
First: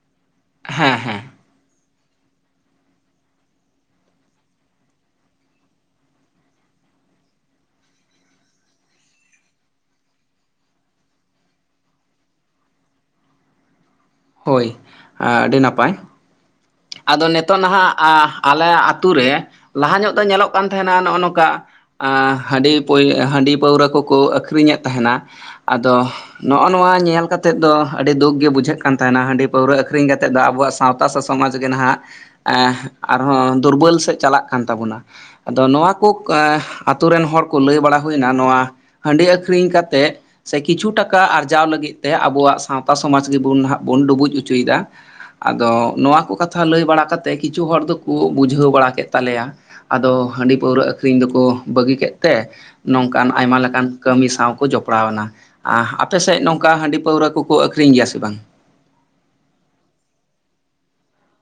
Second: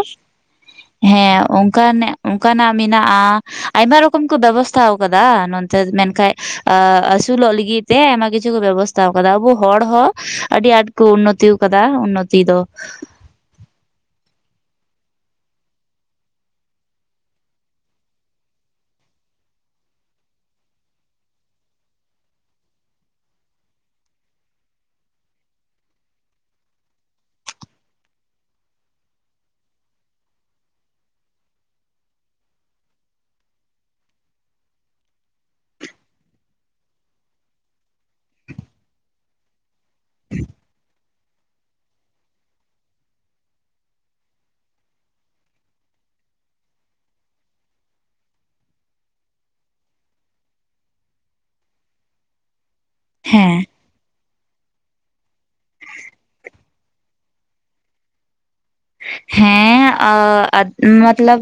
ᱦᱮᱸ ᱚᱱᱠᱟᱱᱟᱜ ᱚᱱᱠᱟᱱᱟᱜ ᱢᱮᱱᱟᱜᱼᱟ ᱟᱭᱢᱟ ᱨᱚᱠᱚᱢ ᱠᱚ ᱵᱮᱵᱚᱥᱛᱷᱟ ᱟᱠᱟᱫᱟ ᱱᱚᱱᱛᱮ ᱢᱮᱱᱠᱷᱟᱡ ᱟᱹ ᱟᱹᱥᱩᱞᱚᱜ ᱞᱟᱹᱜᱤᱫ ᱛᱮ ᱟᱭᱢᱟ ᱠᱤᱪᱷᱩ ᱠᱚ ᱵᱮᱵᱚᱥ ᱛᱟᱣ ᱠᱟᱫᱟ ᱟᱵᱚ ᱦᱚᱲ ᱦᱚᱸ ᱟᱹᱰᱤ ᱟᱸᱴ ᱠᱚ ᱩᱱᱱᱚᱛᱤ ᱠᱟᱫᱟ ᱩᱱᱱᱚᱛᱤ ᱫᱚ᱾ ᱦᱳᱭ ᱟᱹᱰᱤ ᱱᱟᱯᱟᱭ ᱟᱫᱚ ᱱᱤᱛᱚᱜ ᱱᱟᱦᱟᱜ ᱟᱞᱮ ᱟᱹᱛᱳ ᱨᱮ ᱞᱟᱦᱟ ᱧᱚᱜ ᱫᱚ ᱧᱮᱞᱚᱜ ᱠᱟᱱ ᱛᱟᱦᱮᱱᱟ ᱱᱚᱜᱼᱚ ᱱᱚᱝᱠᱟ ᱦᱟᱺᱰᱤ, ᱦᱟᱺᱰᱤ ᱯᱟᱹᱣᱨᱟᱹ ᱠᱚᱠᱚ ᱟᱹᱠᱷᱨᱤᱧᱮᱫ ᱛᱟᱦᱮᱱᱟ ᱾ ᱟᱫᱚ ᱱᱚᱜᱼᱚ ᱱᱚᱣᱟ ᱧᱮᱞ ᱠᱟᱛᱮᱜ ᱫᱚ ᱟᱹᱰᱤ ᱫᱩᱠ ᱜᱮ ᱵᱩᱡᱷᱟᱹᱜ ᱠᱟᱱ ᱛᱟᱦᱮᱱᱟ ᱦᱟᱺᱰᱤ ᱯᱟᱹᱣᱨᱟᱹ ᱟᱹᱠᱷᱨᱤᱧ ᱠᱟᱛᱮᱫ ᱫᱚ ᱟᱵᱚᱣᱟᱜ ᱥᱟᱶᱛᱟ ᱥᱮ ᱥᱚᱢᱟᱡᱽ ᱜᱮ ᱱᱟᱦᱟᱜ ᱟᱨᱦᱚᱸ ᱫᱩᱨᱵᱚᱞ ᱥᱮᱫ ᱪᱟᱞᱟᱜ ᱠᱟᱱ ᱛᱟᱵᱚᱱᱟ ᱾ ᱟᱫᱚ ᱱᱚᱣᱟ ᱠᱚ ᱟᱛᱳ ᱨᱮᱱ ᱦᱚᱲ ᱠᱚ ᱞᱟᱹᱭ ᱵᱟᱲᱟ ᱦᱩᱭᱱᱟ ᱱᱚᱣᱟ ᱦᱟᱺᱰᱤ ᱟᱹᱠᱷᱨᱤᱧ ᱠᱟᱛᱮᱫ ᱥᱮ ᱠᱤᱪᱷᱩ ᱴᱟᱠᱟ ᱟᱨᱡᱟᱣ ᱞᱟᱹᱜᱤᱫ ᱛᱮ ᱟᱵᱚᱣᱟᱜ ᱥᱟᱶᱛᱟ ᱥᱚᱢᱟᱡᱽ ᱜᱮ ᱵᱩᱱ ᱱᱟᱦᱟᱜ ᱵᱚᱱ ᱰᱩᱵᱩᱡ ᱦᱚᱪᱚᱭᱮᱫᱟ᱾ ᱟᱫᱚ ᱱᱚᱣᱟ ᱠᱚ ᱠᱟᱛᱷᱟ ᱞᱟᱹᱭ ᱵᱟᱲᱟ ᱠᱟᱛᱮᱫ ᱠᱤᱪᱷᱩ ᱦᱚᱲ ᱫᱚᱠᱚ ᱵᱩᱡᱷᱟᱹᱣ ᱵᱟᱲᱟ ᱠᱮᱫ ᱛᱟᱞᱮᱭᱟ ᱾ ᱟᱫᱚ ᱦᱟᱺᱰᱤ ᱯᱟᱹᱣᱨᱟᱹ ᱟᱹᱠᱷᱨᱤᱧ ᱫᱚᱠᱚ ᱵᱟᱹᱜᱤ ᱠᱮᱫ ᱛᱮ ᱱᱚᱝᱠᱟᱱ ᱦᱮᱸ ᱟᱭᱢᱟ ᱞᱮᱠᱟᱱ ᱠᱟᱹᱢᱤ ᱥᱟᱣ ᱠᱚ ᱡᱚᱯᱲᱟᱣ ᱮᱱᱟ᱾ ᱟᱯᱮᱥᱮᱫ ᱱᱚᱝᱠᱟ ᱦᱟᱹᱰᱤ ᱯᱟᱹᱣᱨᱟᱹ ᱠᱚᱠᱚ ᱟᱹᱠᱷᱨᱤᱧ ᱜᱮᱭᱟ ᱥᱮ ᱵᱟᱝ? ᱦᱮᱸ ᱢᱚᱛᱞᱚᱵ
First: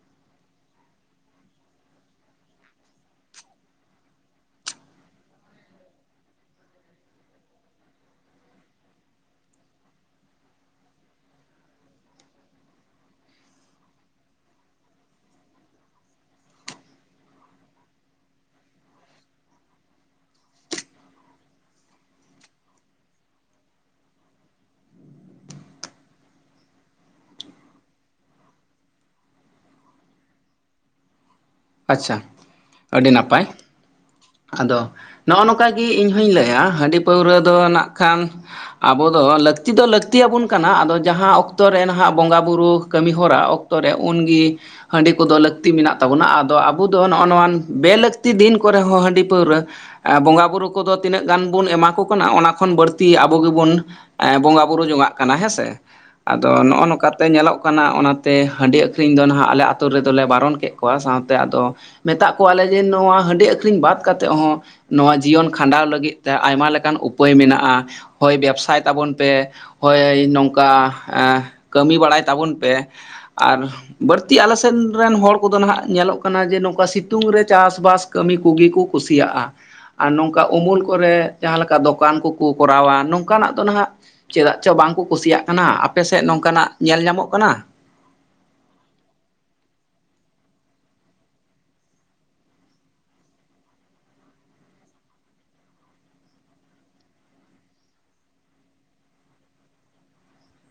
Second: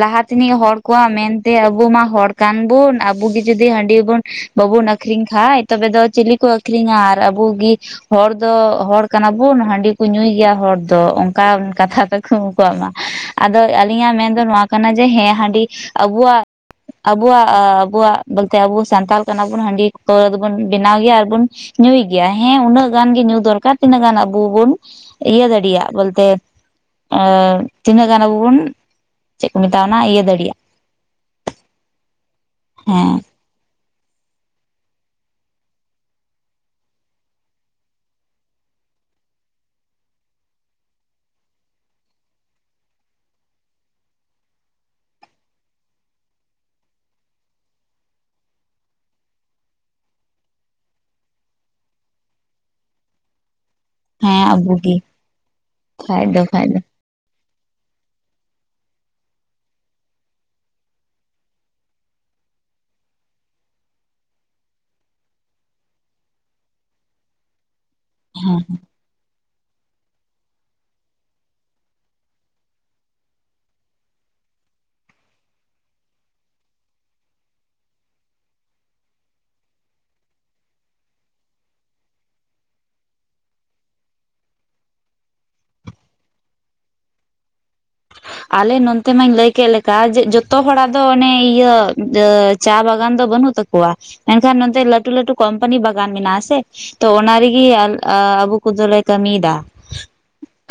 ᱞᱟᱦᱟ ᱛᱮᱱᱤᱡ ᱦᱚᱲ ᱠᱚᱣᱟᱜ ᱢᱮᱱᱛᱮ ᱟᱵᱚ ᱢᱟ ᱦᱚᱲ ᱠᱟᱱ ᱵᱩᱱ ᱟᱵᱚᱜᱤ ᱡᱩᱫᱤ ᱦᱟᱺᱰᱤ ᱵᱚᱱ ᱵᱟᱵᱩᱱ ᱟᱹᱠᱷᱨᱤᱧ ᱠᱷᱟᱡ ᱛᱚᱵᱮ ᱫᱚ ᱪᱤᱞᱤ ᱠᱚ ᱟᱹᱠᱷ ᱨᱤᱧᱟ ᱟᱨ ᱟᱵᱩᱜᱤ ᱦᱚᱲ ᱫᱚ ᱦᱚᱲ ᱠᱟᱱᱟ ᱵᱚᱱ, ᱦᱟᱺᱰᱤ ᱠᱚ ᱧᱩᱭ ᱜᱮᱭᱟ ᱦᱚᱲ ᱫᱚ ᱚᱱᱠᱟ ᱠᱟᱛᱷᱟ [unintelligible] ᱠᱚᱣᱟᱜ ᱢᱟ ᱾ ᱟᱫᱚ ᱟᱹᱞᱤᱧᱟᱜ ᱢᱮᱱ ᱫᱚ ᱱᱚᱣᱟ ᱠᱟᱱᱟ ᱡᱮ ᱦᱮᱸ ᱦᱟᱺᱰᱤ ᱟᱵᱚᱣᱟᱜ ᱟᱵᱚᱣᱟᱜ, ᱟᱵᱚᱣᱟᱜ ᱵᱚᱞᱞᱛᱮ ᱟᱵᱚ ᱥᱟᱱᱛᱟᱞ ᱠᱟᱱᱟ ᱵᱚᱱ᱾ ᱦᱟᱺᱰᱤ ᱯᱟᱹᱣᱨᱟᱹ ᱫᱚᱵᱚᱱ ᱵᱮᱱᱟᱣ ᱜᱮᱭᱟ ᱟᱨ ᱵᱚᱱ ᱧᱩᱭ ᱜᱮᱭᱟ ᱦᱮᱸ ᱩᱱᱟᱹᱜ ᱜᱟᱱ ᱜᱤ ᱧᱩ ᱫᱚᱨᱠᱟᱨ ᱛᱤᱱᱟᱹᱜ ᱜᱟᱱ ᱟᱵᱚ ᱵᱚᱱ ᱤᱭᱟᱹ ᱫᱟᱲᱮᱭᱟᱜᱼᱟ ᱵᱚᱞᱛᱮ ᱛᱤᱱᱟᱹᱜ ᱜᱟᱱ ᱟᱵᱚ ᱵᱚᱱ ᱪᱮᱫ ᱠᱚ ᱢᱮᱛᱟᱣᱟ, ᱚᱱᱟ ᱤᱭᱟᱹ ᱫᱟᱲᱮᱭᱟᱜᱼᱟ᱾ ᱟᱪᱪᱷᱟ ᱟᱹᱰᱤ ᱦᱮᱸ ᱱᱟᱯᱟᱭ ᱾ ᱟᱫᱚ ᱱᱚᱜᱼᱚ ᱱᱚᱝᱠᱟ ᱜᱮ ᱤᱧ ᱦᱚᱧ ᱞᱟᱹᱭᱟ ᱦᱟᱺᱰᱤ ᱯᱟᱹᱣᱨᱟᱹ ᱫᱚ ᱱᱟᱜ ᱠᱷᱟᱱ ᱟᱵᱚ ᱫᱚ ᱞᱟᱹᱠᱛᱤ ᱫᱚ ᱞᱟᱹᱠᱛᱤ ᱟᱵᱚᱱ ᱠᱟᱱᱟ᱾ ᱟᱫᱚ ᱡᱟᱦᱟᱸ ᱚᱠᱛᱚ ᱨᱮ ᱱᱟᱦᱟᱜ ᱵᱚᱸᱜᱟᱼᱵᱩᱨᱩ ᱠᱟᱹᱢᱤ ᱦᱚᱨᱟ ᱚᱠ ᱛᱚ ᱨᱮ᱾ ᱩᱱᱜᱮ ᱦᱟᱺᱰᱤ ᱠᱚᱫᱚ ᱞᱟᱹᱠᱛᱤ ᱢᱮᱱᱟᱜ ᱛᱟᱵᱚᱱᱟ ᱟ ᱟᱫᱚ ᱟᱵᱚ ᱫᱚ ᱱᱚᱜᱼᱚ ᱱᱚᱣᱟ ᱵᱮ ᱞᱟᱹᱠᱛᱤ ᱫᱤᱱ ᱠᱚᱨᱮ ᱦᱚᱸ ᱦᱟᱺᱰᱤ ᱯᱟᱹᱣᱨᱟᱹ ᱵᱚᱸᱜᱟᱼᱵᱩᱨᱩ ᱠᱚᱫᱚ ᱛᱤᱱᱟᱹᱜ ᱜᱟᱱ ᱵᱚᱱ ᱮᱢᱟ ᱠᱚ ᱠᱟᱱᱟ᱾ ᱚᱱᱟ ᱠᱷᱚᱱ ᱵᱟᱹᱲᱛᱤ ᱟᱵᱚ ᱜᱮᱵᱚᱱ ᱦᱮᱸ ᱵᱚᱸᱜᱟ ᱵᱩᱨᱩ ᱟᱵᱚᱜᱮ ᱡᱚᱧᱟᱜ ᱠᱟᱱᱟ ᱦᱮᱸᱥᱮ, ᱠᱷᱟᱡ ᱫᱚ ᱟᱫᱚ ᱠᱷᱟᱡ ᱫᱚ ᱱᱚᱜᱼᱚ ᱱᱚᱝᱠᱟ ᱛᱮ ᱧᱮᱞᱚᱜ ᱠᱟᱱᱟ ᱚᱱᱟᱛᱮ ᱦᱟᱺᱰᱤ ᱟᱹᱠᱷᱨᱤᱧ ᱫᱚ ᱱᱟᱦᱟᱜ ᱟᱞᱮ ᱟᱹᱛᱩ ᱨᱮᱫᱚᱞᱮ ᱵᱟᱨᱚᱱ ᱠᱮᱫ ᱠᱚᱣᱟ, ᱥᱟᱶ ᱛᱮ ᱟᱫᱚ ᱢᱮᱛᱟᱜ ᱠᱚᱣᱟᱞᱮ ᱡᱮ ᱱᱚᱣᱟ ᱦᱟᱺᱰᱤ ᱟᱹᱠᱷᱨᱤᱧ ᱵᱟᱫ ᱠᱟᱛᱮᱫ ᱦᱚᱸ ᱱᱚᱣᱟ ᱡᱤᱭᱚᱱ ᱠᱷᱟᱸᱰᱟᱣ ᱞᱟᱹᱜᱤᱫ ᱛᱮ ᱟᱭᱢᱟ ᱞᱮᱠᱟᱱ ᱩᱯᱟᱹᱭ ᱢᱮᱱᱟᱜᱼᱟ ᱾ ᱦᱳᱭ ᱦᱮᱸ ᱵᱮᱵᱥᱟᱭ ᱛᱟᱵᱚᱱ ᱯᱮ, ᱦᱳᱭ ᱱᱚᱝᱠᱟ ᱠᱟᱹᱢᱤ ᱵᱟᱰᱟᱭ ᱛᱟᱵᱚᱱ ᱯᱮ ᱾ ᱟᱨ ᱵᱟᱹᱲᱛᱤ ᱟᱞᱮ ᱥᱮᱫ ᱨᱮᱱ ᱦᱚᱲ ᱠᱚᱫᱚ ᱱᱟᱦᱟᱜ ᱧᱮᱞᱟᱜ ᱠᱟᱱᱟ ᱡᱮ, ᱱᱚᱝᱠᱟ ᱥᱤᱛᱩᱝ ᱨᱮ ᱪᱟᱥᱵᱟᱥ ᱠᱟᱹᱢᱤ ᱠᱚᱜᱮ ᱠᱚ ᱠᱩᱥᱤᱭᱟᱜᱼᱟ ᱾ ᱟᱨ ᱱᱚᱝᱠᱟ ᱩᱢᱩᱞ ᱠᱚᱨᱮ ᱡᱟᱦᱟᱸ ᱞᱮᱠᱟ ᱫᱚᱠᱟᱱ ᱠᱚᱠᱚ ᱠᱚᱨᱟᱣᱟ ᱱᱚᱝᱠᱟᱱᱟᱜ ᱫᱚ ᱱᱟᱦᱟᱜ ᱪᱮᱫᱟᱜ ᱪᱚ ᱵᱟᱝᱠᱚ ᱠᱩᱥᱤᱭᱟᱜ ᱠᱟᱱᱟ᱾ᱟᱯᱮᱥᱮᱫ ᱱᱚᱝᱠᱟᱱᱟᱜ ᱧᱮᱞ ᱧᱟᱢᱚᱜ ᱠᱟᱱᱟ? ᱟᱞᱮ ᱱᱚᱱᱛᱮ ᱢᱟᱧ ᱞᱟᱹᱭ ᱠᱮᱫ ᱞᱮᱠᱟ ᱡᱮ ᱡᱚᱛᱚ ᱦᱚᱲᱟᱜ ᱫᱚ ᱚᱱᱮ ᱤᱭᱟᱹ ᱪᱟ ᱵᱟᱜᱟᱱ ᱫᱚ ᱵᱟᱹᱱᱩᱜ ᱛᱟᱠᱚᱣᱟ᱾ ᱢᱮᱱᱠᱷᱟᱱ ᱱᱚᱛᱮ ᱞᱟᱹᱴᱩ ᱞᱟᱹᱴᱩ ᱠᱳᱢᱯᱟᱱᱤ ᱵᱟᱜᱟᱱ ᱢᱮᱱᱟᱜ ᱟᱥᱮ ᱾ ᱛᱚ ᱚᱱᱟ ᱨᱮᱜᱮ ᱟᱵᱚ ᱠᱚᱫᱚᱞᱮ ᱠᱟᱹᱢᱤᱭᱮᱫᱟ ᱾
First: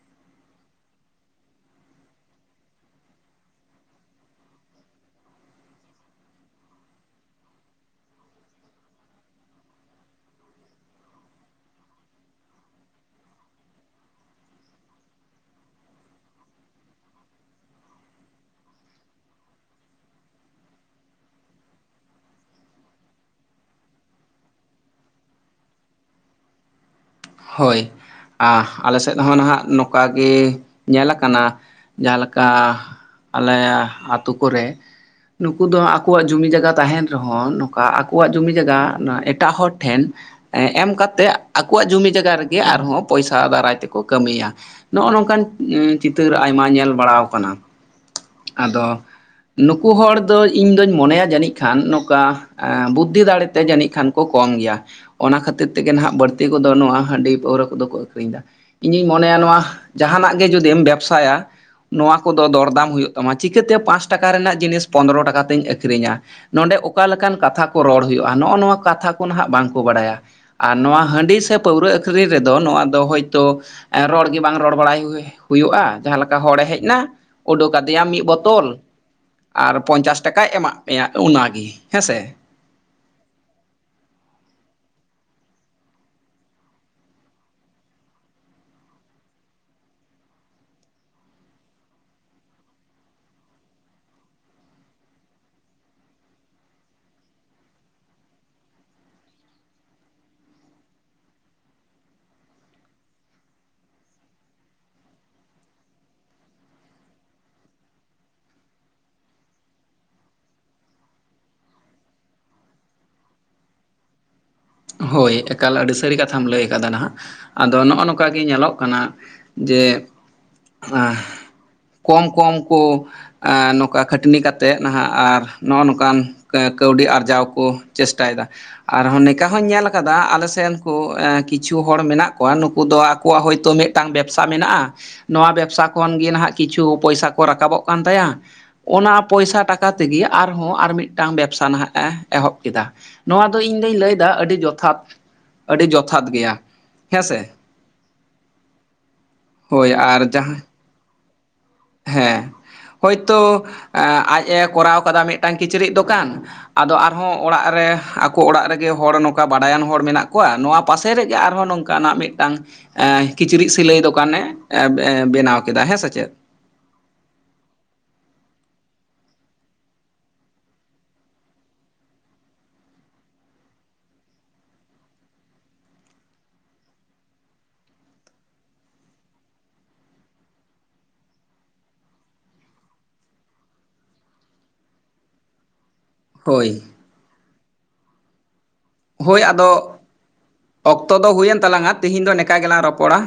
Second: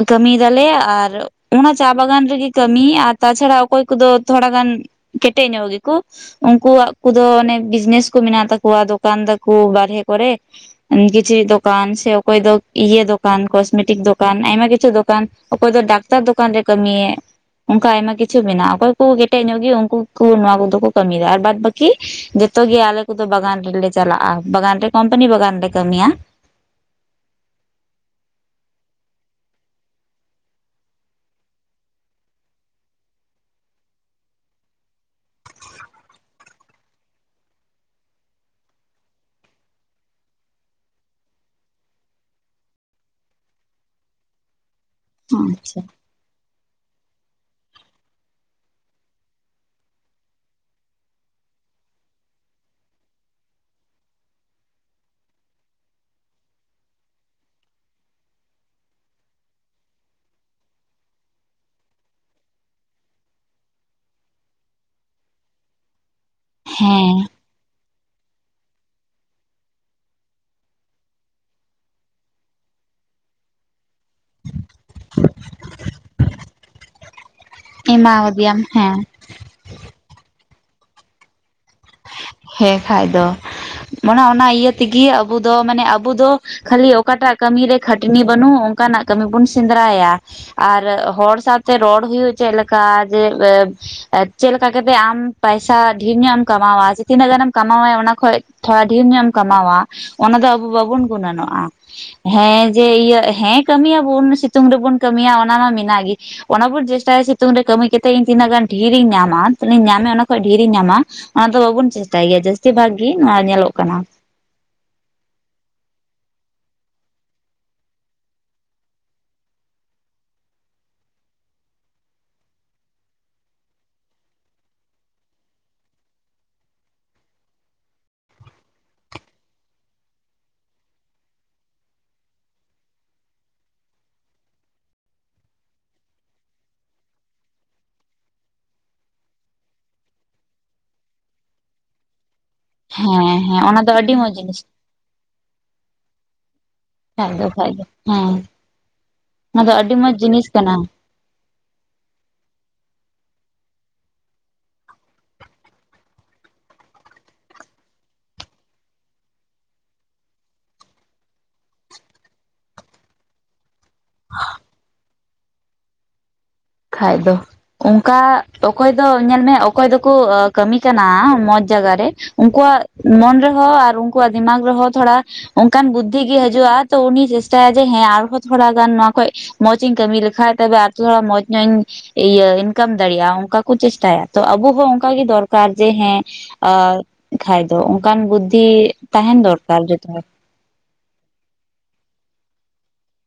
ᱠᱟᱹᱢᱤᱭᱮᱫᱟᱞᱮ ᱟᱨ ᱚᱱᱟ ᱪᱟ ᱵᱟᱜᱟᱱ ᱨᱮᱜᱮ ᱠᱟᱹᱢᱤ ᱟᱨ ᱛᱟᱪᱷᱟᱲᱟ ᱚᱠᱚᱭ ᱠᱚᱫᱚ ᱛᱷᱚᱲᱟ ᱜᱟᱱ ᱠᱮᱴᱮᱡ ᱧᱚᱜ ᱜᱮᱠᱚ ᱩᱱᱠᱩᱣᱟᱜ ᱠᱚᱫᱚ ᱚᱱᱮ ᱵᱤᱡᱽᱱᱮᱥ ᱠᱚ ᱢᱮᱱᱟᱜ ᱛᱟᱠᱚᱣᱟ ᱫᱚᱠᱟᱱ ᱫᱟᱠᱩ ᱵᱟᱨᱦᱮ ᱠᱚᱨᱮ ᱾ ᱠᱤᱪᱷᱨᱤᱡ ᱫᱚᱠᱟᱱ ᱥᱮ ᱚᱠᱚᱭ ᱫᱚ ᱤᱭᱟᱹ ᱫᱚᱠᱟᱱ, ᱠᱚᱥᱢᱮᱴᱤᱠ ᱫᱚᱠᱟᱱ ᱟᱭᱢᱟ ᱠᱤᱪᱷᱩ ᱫᱚᱠᱟᱱ ᱚᱠᱚᱭ ᱫᱚ ᱰᱟᱠ ᱛᱟᱨ ᱫᱚᱠᱟᱱ ᱨᱮ ᱠᱟᱹᱢᱤᱭᱮ ᱚᱱᱠᱟ ᱟᱭᱢᱟ ᱠᱤᱪᱷᱩ ᱢᱮᱱᱟᱜᱼᱟ ᱾ ᱚᱠᱚᱭ ᱠᱚ ᱠᱮᱴᱮᱡ ᱧᱚᱜ ᱜᱮ ᱩᱱᱠᱩ ᱠᱚ ᱱᱚᱣᱟ ᱠᱚᱫᱚ ᱠᱚ ᱠᱟᱹᱢᱤᱭᱮᱫᱟ ᱟᱨ ᱵᱟᱫ ᱵᱟᱹᱠᱤ ᱡᱚᱛᱚᱮ ᱟᱞᱮ ᱠᱚᱫᱚ ᱵᱟᱜᱟᱱ ᱨᱮᱞᱮ ᱪᱟᱞᱟᱜᱼᱟ᱾ ᱵᱟᱜᱟᱱ ᱨᱮ ᱠᱚᱳᱢᱯᱟᱱᱤ ᱵᱟᱜᱟᱱ ᱨᱮᱞᱮ ᱠᱟᱹᱢᱤᱭᱟ ᱾ ᱦᱳᱭ ᱾ ᱟ ᱟᱞᱮ ᱥᱮᱫ ᱦᱚᱸ ᱱᱟᱦᱟᱸᱜ ᱱᱚᱝᱠᱟ ᱜᱮ ᱧᱮᱞ ᱟᱠᱟᱱᱟ ᱡᱟᱦᱟᱸᱞᱮᱠᱟ ᱟᱞᱮᱭᱟ ᱟᱹᱛᱩ ᱠᱚᱨᱮ ᱱᱩᱠᱩ ᱫᱚ ᱟᱠᱚᱣᱟᱜ ᱡᱩᱢᱤᱤ ᱡᱟᱜᱟ ᱛᱟᱦᱮᱸᱱ ᱨᱮᱦᱚᱸ ᱱᱚᱝᱠᱟ ᱟᱠᱚᱣᱟᱜ ᱡᱩᱢᱤᱤ ᱡᱟᱜᱟ ᱮᱴᱟᱜ ᱦᱚᱲ ᱴᱷᱮᱱ ᱮᱸ ᱮᱢ ᱠᱟᱛᱮᱜ ᱟᱠᱚᱣᱟᱜ ᱡᱩᱢᱤᱫ ᱡᱟᱜᱟ ᱨᱮᱜᱮ ᱟᱨᱦᱚᱸ ᱯᱚᱭᱥᱟ ᱫᱟᱨᱟᱭ ᱛᱮᱠᱚ ᱠᱟᱹᱢᱤᱭᱟ ᱱᱚᱜᱼᱚ ᱱᱚᱝᱠᱟᱱ ᱟᱪᱪᱷᱟ ᱩᱸ ᱪᱤᱛᱟᱹᱨ ᱟᱭᱢᱟ ᱧᱮᱞ ᱵᱟᱲᱟᱣ ᱠᱟᱱᱟ ᱟᱫᱚ ᱱᱩᱠᱩ ᱦᱚᱲ ᱫᱚ ᱤᱧ ᱫᱚᱩᱧ ᱢᱚᱱᱮᱭᱟ ᱡᱟᱹᱱᱤᱡ ᱠᱷᱟᱱ ᱱᱚᱠᱟ ᱮᱸ ᱵᱩᱫᱫᱷᱤ ᱫᱟᱲᱮᱛᱮ ᱡᱟᱹᱱᱤᱡ ᱠᱷᱟᱱ ᱠᱚ ᱠᱚᱢ ᱜᱮᱭᱟ ᱚᱱᱟ ᱠᱷᱟᱹᱛᱤᱨ ᱛᱮᱜᱮ ᱱᱟᱦᱟᱸᱜ ᱵᱟᱹᱲᱛᱤ ᱠᱚᱫᱚ ᱱᱚᱣᱟ ᱦᱟᱺᱰᱤ ᱯᱟᱹᱣᱨᱟᱹ ᱠᱚᱫᱚ ᱠᱚ ᱟᱹᱠᱷᱨᱤᱧ ᱫᱟ ᱤᱧᱤᱧ ᱢᱚᱱᱮᱭᱟ ᱱᱚᱣᱟ ᱡᱟᱦᱟᱸᱱᱟᱜ ᱜᱮ ᱡᱩᱫᱤᱢ ᱵᱮᱵᱥᱟᱭᱟ ᱱᱚᱣᱟ ᱠᱚᱫᱚ ᱫᱚᱨᱫᱟᱢ ᱦᱩᱭᱩᱜ ᱛᱟᱢᱟ ᱪᱤᱠᱟᱹᱛᱮ ᱯᱟᱸᱪ ᱴᱟᱠᱟ ᱨᱮᱱᱟᱜ ᱡᱤᱱᱤᱥ ᱯᱚᱱᱨᱚ ᱴᱟᱠᱟ ᱛᱤᱧ ᱟᱹᱠᱷᱨᱤᱧᱟ᱾ ᱱᱚᱰᱮ ᱚᱠᱟ ᱦᱮᱸ ᱞᱮᱠᱟᱱ ᱠᱟᱛᱷᱟ ᱠᱚ ᱨᱚᱲ ᱦᱩᱭᱩᱜᱼᱟ, ᱱᱚᱜᱼᱚ ᱱᱚᱣᱟ ᱠᱟᱛᱷᱟ ᱠᱚ ᱱᱟᱦᱜ ᱵᱟᱝᱠᱚ ᱵᱟᱲᱟᱭᱟ, ᱟᱨ ᱱᱚᱣᱟ ᱦᱟᱺᱰᱤ ᱥᱮ ᱯᱟᱹᱣᱨᱟᱹ ᱯᱩᱠᱷᱨᱤ ᱨᱮᱫᱚ ᱱᱚᱣᱟ ᱫᱚ ᱦᱳᱭᱛᱚ ᱨᱚᱲ ᱜᱮ ᱵᱟᱝ ᱨᱚᱲ ᱵᱟᱲᱟᱭ ᱦᱩᱭᱩᱜᱼᱟ ᱡᱟᱦᱟᱸ ᱞᱮᱠᱟ ᱦᱚᱲᱮ ᱦᱮᱡ ᱱᱟ ᱩᱰᱩᱜ ᱟᱫᱮᱭᱟᱢ ᱢᱤᱫ ᱮᱢᱟᱣᱟᱫᱮᱭᱟᱢ ᱵᱳᱛᱚᱞ ᱦᱮᱸ ᱟᱨ ᱯᱚᱧᱪᱟᱥ ᱴᱟᱠᱟᱭ ᱮᱟᱜ ᱢᱮᱭᱟ ᱚᱱᱟᱜᱤ ᱦᱮᱸᱥᱮ? ᱦᱮᱸ ᱠᱷᱟᱡ ᱫᱚ ᱢᱟᱱᱮ ᱚᱱᱟ ᱤᱭᱟᱹ ᱛᱮᱜᱮ ᱟᱵᱩ ᱫᱚ ᱢᱟᱱᱮ ᱟᱵᱩ ᱫᱚ ᱠᱷᱟᱹᱞᱤ ᱚᱠᱟᱴᱟᱜ ᱠᱟᱹᱢᱤᱨᱮ ᱠᱷᱟᱹᱴᱱᱤ ᱵᱟᱹᱱᱩᱜ ᱚᱱᱠᱟᱱᱟᱜ ᱠᱟᱹᱢᱤ ᱵᱚᱱ ᱥᱮᱸᱫᱽᱨᱟᱭᱟ᱾ ᱟᱨ ᱦᱚᱲ ᱥᱟᱶᱛᱮ ᱨᱚᱲ ᱦᱩᱭᱩᱜ ᱪᱮᱫᱞᱮᱠᱟ ᱡᱮ ᱮ ᱪᱮᱫ ᱞᱮᱠᱟ ᱠᱟᱛᱮᱜ ᱟᱢ ᱯᱮᱭᱥᱟ ᱰᱷᱮᱨ ᱧᱚᱜ ᱮᱢ ᱠᱟᱢᱟᱣᱟ ᱛᱤᱱᱟᱹᱜ ᱜᱟᱱᱮᱢ ᱠᱟᱢᱟᱣᱣᱟ ᱚᱱᱟ ᱠᱷᱚᱪ ᱛᱷᱚᱲᱟ ᱰᱷᱮᱨ ᱧᱚᱜ ᱮᱢ ᱠᱟᱢᱟᱣᱟ ᱚᱱᱟ ᱫᱚ ᱟᱵᱚ ᱵᱟᱵᱚᱱ ᱜᱩᱱᱟᱹᱱᱚᱜᱼᱟ᱾ ᱦᱮᱸ ᱡᱮ ᱤᱭᱟᱹ ᱦᱮᱸ ᱠᱟᱹᱢᱤᱭᱟᱵᱚᱱ ᱥᱤᱛᱩᱝ ᱨᱮᱵᱚᱱ ᱠᱟᱹᱢᱤᱭᱟ ᱚᱱᱟ ᱢᱮ ᱢᱮᱱᱟᱜ ᱜᱮ᱾ ᱚᱱᱟ ᱵᱚᱱ ᱪᱮᱥᱴᱟᱭᱟ ᱥᱤᱛᱩᱝ ᱨᱮ ᱠᱟᱹᱢᱤ ᱠᱟᱛᱮᱜ ᱤᱧ ᱛᱤᱱᱟᱹᱜ ᱜᱟᱱ ᱰᱷᱮᱨ ᱤᱧ ᱧᱟᱢᱟ, ᱛᱤᱱᱟᱹᱜ ᱜᱟᱱ ᱤᱧ ᱧᱟᱢᱟ ᱚᱱᱟ ᱠᱷᱚᱱᱚᱡ ᱰᱷᱨᱤ ᱤᱧ ᱧᱟᱢᱟ, ᱚᱱᱟ ᱫᱚ ᱵᱟᱵᱩᱱ ᱪᱮᱥᱴᱟᱭ ᱜᱮᱭᱟ ᱡᱟᱹᱥᱛᱤ ᱵᱷᱟᱜ ᱜᱮᱤ ᱱᱚᱣᱟ ᱧᱮᱞᱚᱜ ᱠᱟᱱᱟ᱾ ᱦᱳᱭ ᱮᱠᱟᱞ ᱟᱹᱰᱤ ᱥᱟᱹᱨᱤ ᱠᱟᱛᱷᱟᱢ ᱞᱟᱹᱭ ᱠᱟᱫᱟ ᱱᱟᱦᱟᱸᱜ, ᱟᱫᱚ ᱱᱚᱜᱼᱚ ᱱᱚᱝᱠᱟ ᱜᱮ ᱧᱮᱞᱚᱜ ᱠᱟᱱᱟ ᱡᱮ ᱟ ᱠᱚᱢ ᱠᱚᱢ ᱠᱚ ᱟᱸ ᱱᱚᱝᱠᱟ ᱠᱷᱟᱹᱴᱱᱤ ᱠᱟᱛᱮᱜ ᱱᱟᱦᱟᱸᱜ ᱟᱨ ᱱᱚᱜᱼᱚ ᱱᱚᱝᱠᱟᱱ ᱠᱟᱹ ᱠᱟᱹᱣᱰᱤ ᱟᱨᱡᱟᱣ ᱠᱚ ᱪᱮᱥᱴᱟᱭᱫᱟ ᱟᱨᱦᱚᱸ ᱱᱤᱝᱠᱟ ᱦᱚᱸᱧ ᱧᱮᱞ ᱠᱟᱫᱟ ᱟᱞᱮᱥᱮᱱ ᱠᱚ ᱠᱤᱪᱷᱩ ᱦᱚᱲ ᱢᱮᱱᱟᱜ ᱠᱚᱣᱟ ᱱᱩᱠᱩ ᱫᱚ ᱟᱠᱚᱣᱟᱜ ᱦᱳᱭᱛᱳ ᱢᱤᱫᱴᱟᱝ ᱵᱮᱵᱽᱥᱟ ᱢᱮᱱᱟᱜᱼᱟ, ᱱᱚᱣᱟ ᱵᱮᱵᱽᱥᱟ ᱠᱷᱚᱱᱜᱮ ᱱᱟᱦᱟᱸᱜ ᱠᱤᱪᱷᱩ ᱯᱚᱭᱥᱟ ᱠᱚ ᱨᱟᱠᱟᱵᱚᱜ ᱠᱟᱱ ᱛᱟᱭᱟ, ᱚᱱᱟ ᱯᱚᱭᱥᱟ ᱴᱟᱠᱟ ᱛᱮᱜᱮ ᱟᱨᱦᱚᱸ ᱟᱨ ᱢᱤᱫᱤᱫᱴᱟᱝ ᱵᱮᱵᱽᱥᱟ ᱱᱟᱦᱟᱸᱜᱼᱟ ᱮ ᱮᱦᱚᱵ ᱠᱮᱫᱟ, ᱦᱮᱸ ᱱᱚᱣᱟ ᱫᱚ ᱦᱮᱸ ᱤᱧ ᱚᱱᱟ ᱫᱩᱧ ᱞᱟᱹᱭᱫᱟ ᱢᱚᱸᱡᱽ ᱟᱹᱰᱤ ᱡᱤᱱᱤᱥ ᱡᱚᱛᱷᱟᱛ ᱟᱹᱰᱤ ᱡᱚᱛᱷᱟᱛ ᱜᱮᱭᱟ᱾ ᱠᱷᱟᱡ ᱦᱮᱸᱥᱮ ᱫᱚ ᱠᱷᱟᱱ ᱫᱚ ᱦᱮᱸ ᱚᱱᱟ ᱫᱚ ᱦᱳᱭ ᱟᱹᱰᱤ ᱢᱚᱸᱡ ᱟᱨ ᱡᱤᱱᱤᱥ ᱡᱟᱦᱟᱸ ᱠᱟᱱᱟ᱾ ᱦᱮᱸ ᱦᱳᱭᱛᱳ ᱟᱡ ᱮ ᱠᱚᱨᱟᱣ ᱠᱟᱫᱟ ᱢᱤᱫᱴᱟᱝ ᱠᱤᱪᱨᱤᱡ ᱫᱚᱠᱟᱱ ᱟᱫᱚ ᱟᱨᱦᱚᱸ ᱚᱲᱟᱜ ᱨᱮ ᱟᱠᱚ ᱚᱲᱟᱜ ᱨᱮᱜᱮ ᱦᱚᱲ ᱱᱚᱝᱠᱟ ᱵᱟᱰᱟᱭᱟᱱ ᱦᱚᱲ ᱢᱮᱱᱟᱜ ᱠᱚᱣᱟ, ᱱᱚᱣᱟ ᱯᱟᱥᱮ ᱨᱮᱜᱮ ᱟᱨᱦᱚᱸ ᱱᱚᱝ ᱠᱟᱱᱟᱜ ᱢᱤᱫᱴᱟᱝ ᱮᱸ ᱠᱤᱪᱨᱤᱡ ᱥᱤᱞᱟᱹᱭ ᱫᱚᱠᱟᱱᱮ ᱵᱮᱱᱟᱣ ᱠᱮᱫᱟ ᱦᱮᱸᱥᱮ ᱪᱮᱫ? ᱠᱷᱟᱡ ᱫᱚ᱾ ᱚᱝᱠᱟ ᱚᱠᱚᱭ ᱫᱚ ᱧᱮᱞᱢᱮ ᱚᱠᱚᱭ ᱫᱚᱠᱚ ᱠᱟᱹᱢᱤ ᱠᱟᱱᱟ ᱢᱚᱸᱡ ᱡᱟᱭᱜᱟ ᱨᱮ, ᱩᱱᱠᱩᱣᱟᱜ ᱢᱚᱱ ᱨᱮᱦᱚᱸ ᱟᱨ ᱩᱱᱠᱩᱣᱟᱜ ᱫᱤᱢᱟᱜ ᱨᱮᱦᱚᱸ ᱛᱷᱚᱲᱟ ᱚᱱᱠᱟᱱ ᱵᱩᱫᱫᱷᱤ ᱜᱮ ᱦᱤᱡᱩᱜᱼᱟ, ᱛᱚ ᱩᱱᱤ ᱪᱮᱥᱴᱟᱭᱟ ᱡᱮ ᱦᱮᱸ ᱟᱨᱦᱚᱸ ᱛᱷᱚᱲᱟ ᱜᱟᱱ ᱱᱚᱣᱟ ᱠᱷᱚᱡ ᱢᱚᱡ ᱤᱧ ᱠᱟᱹᱢᱤ ᱞᱮᱠᱷᱟᱡ ᱛᱮ ᱟᱨᱚᱲ ᱢᱚᱡ ᱤᱧ ᱦᱚᱧ ᱤᱭᱟᱹ ᱤᱱᱠᱟᱢ ᱫᱟᱲᱮᱭᱟᱜᱼᱟ ᱚᱝᱠᱟ ᱠᱚ ᱪᱮᱥᱴᱟᱭᱟ, ᱛᱚ ᱟᱵᱚ ᱦᱚᱸ ᱚᱱᱠᱟ ᱜᱮ ᱫᱚᱨᱠᱟᱨ ᱡᱮ ᱦᱮᱸ ᱦᱳᱭ ᱟᱨ ᱠᱷᱟᱭ ᱫᱚ ᱚᱝᱠᱟᱱ ᱵᱩᱫᱫᱷᱤ ᱦᱳᱭ ᱟᱫᱚ ᱚᱠᱛᱚ ᱫᱚ ᱦᱩᱭᱮᱱ ᱛᱟᱞᱟᱝ ᱟ ᱛᱤᱦᱤᱧ ᱫᱚ ᱱᱚᱝᱠᱟ ᱜᱮᱞᱟᱝ ᱨᱚᱯᱚᱲᱟ᱾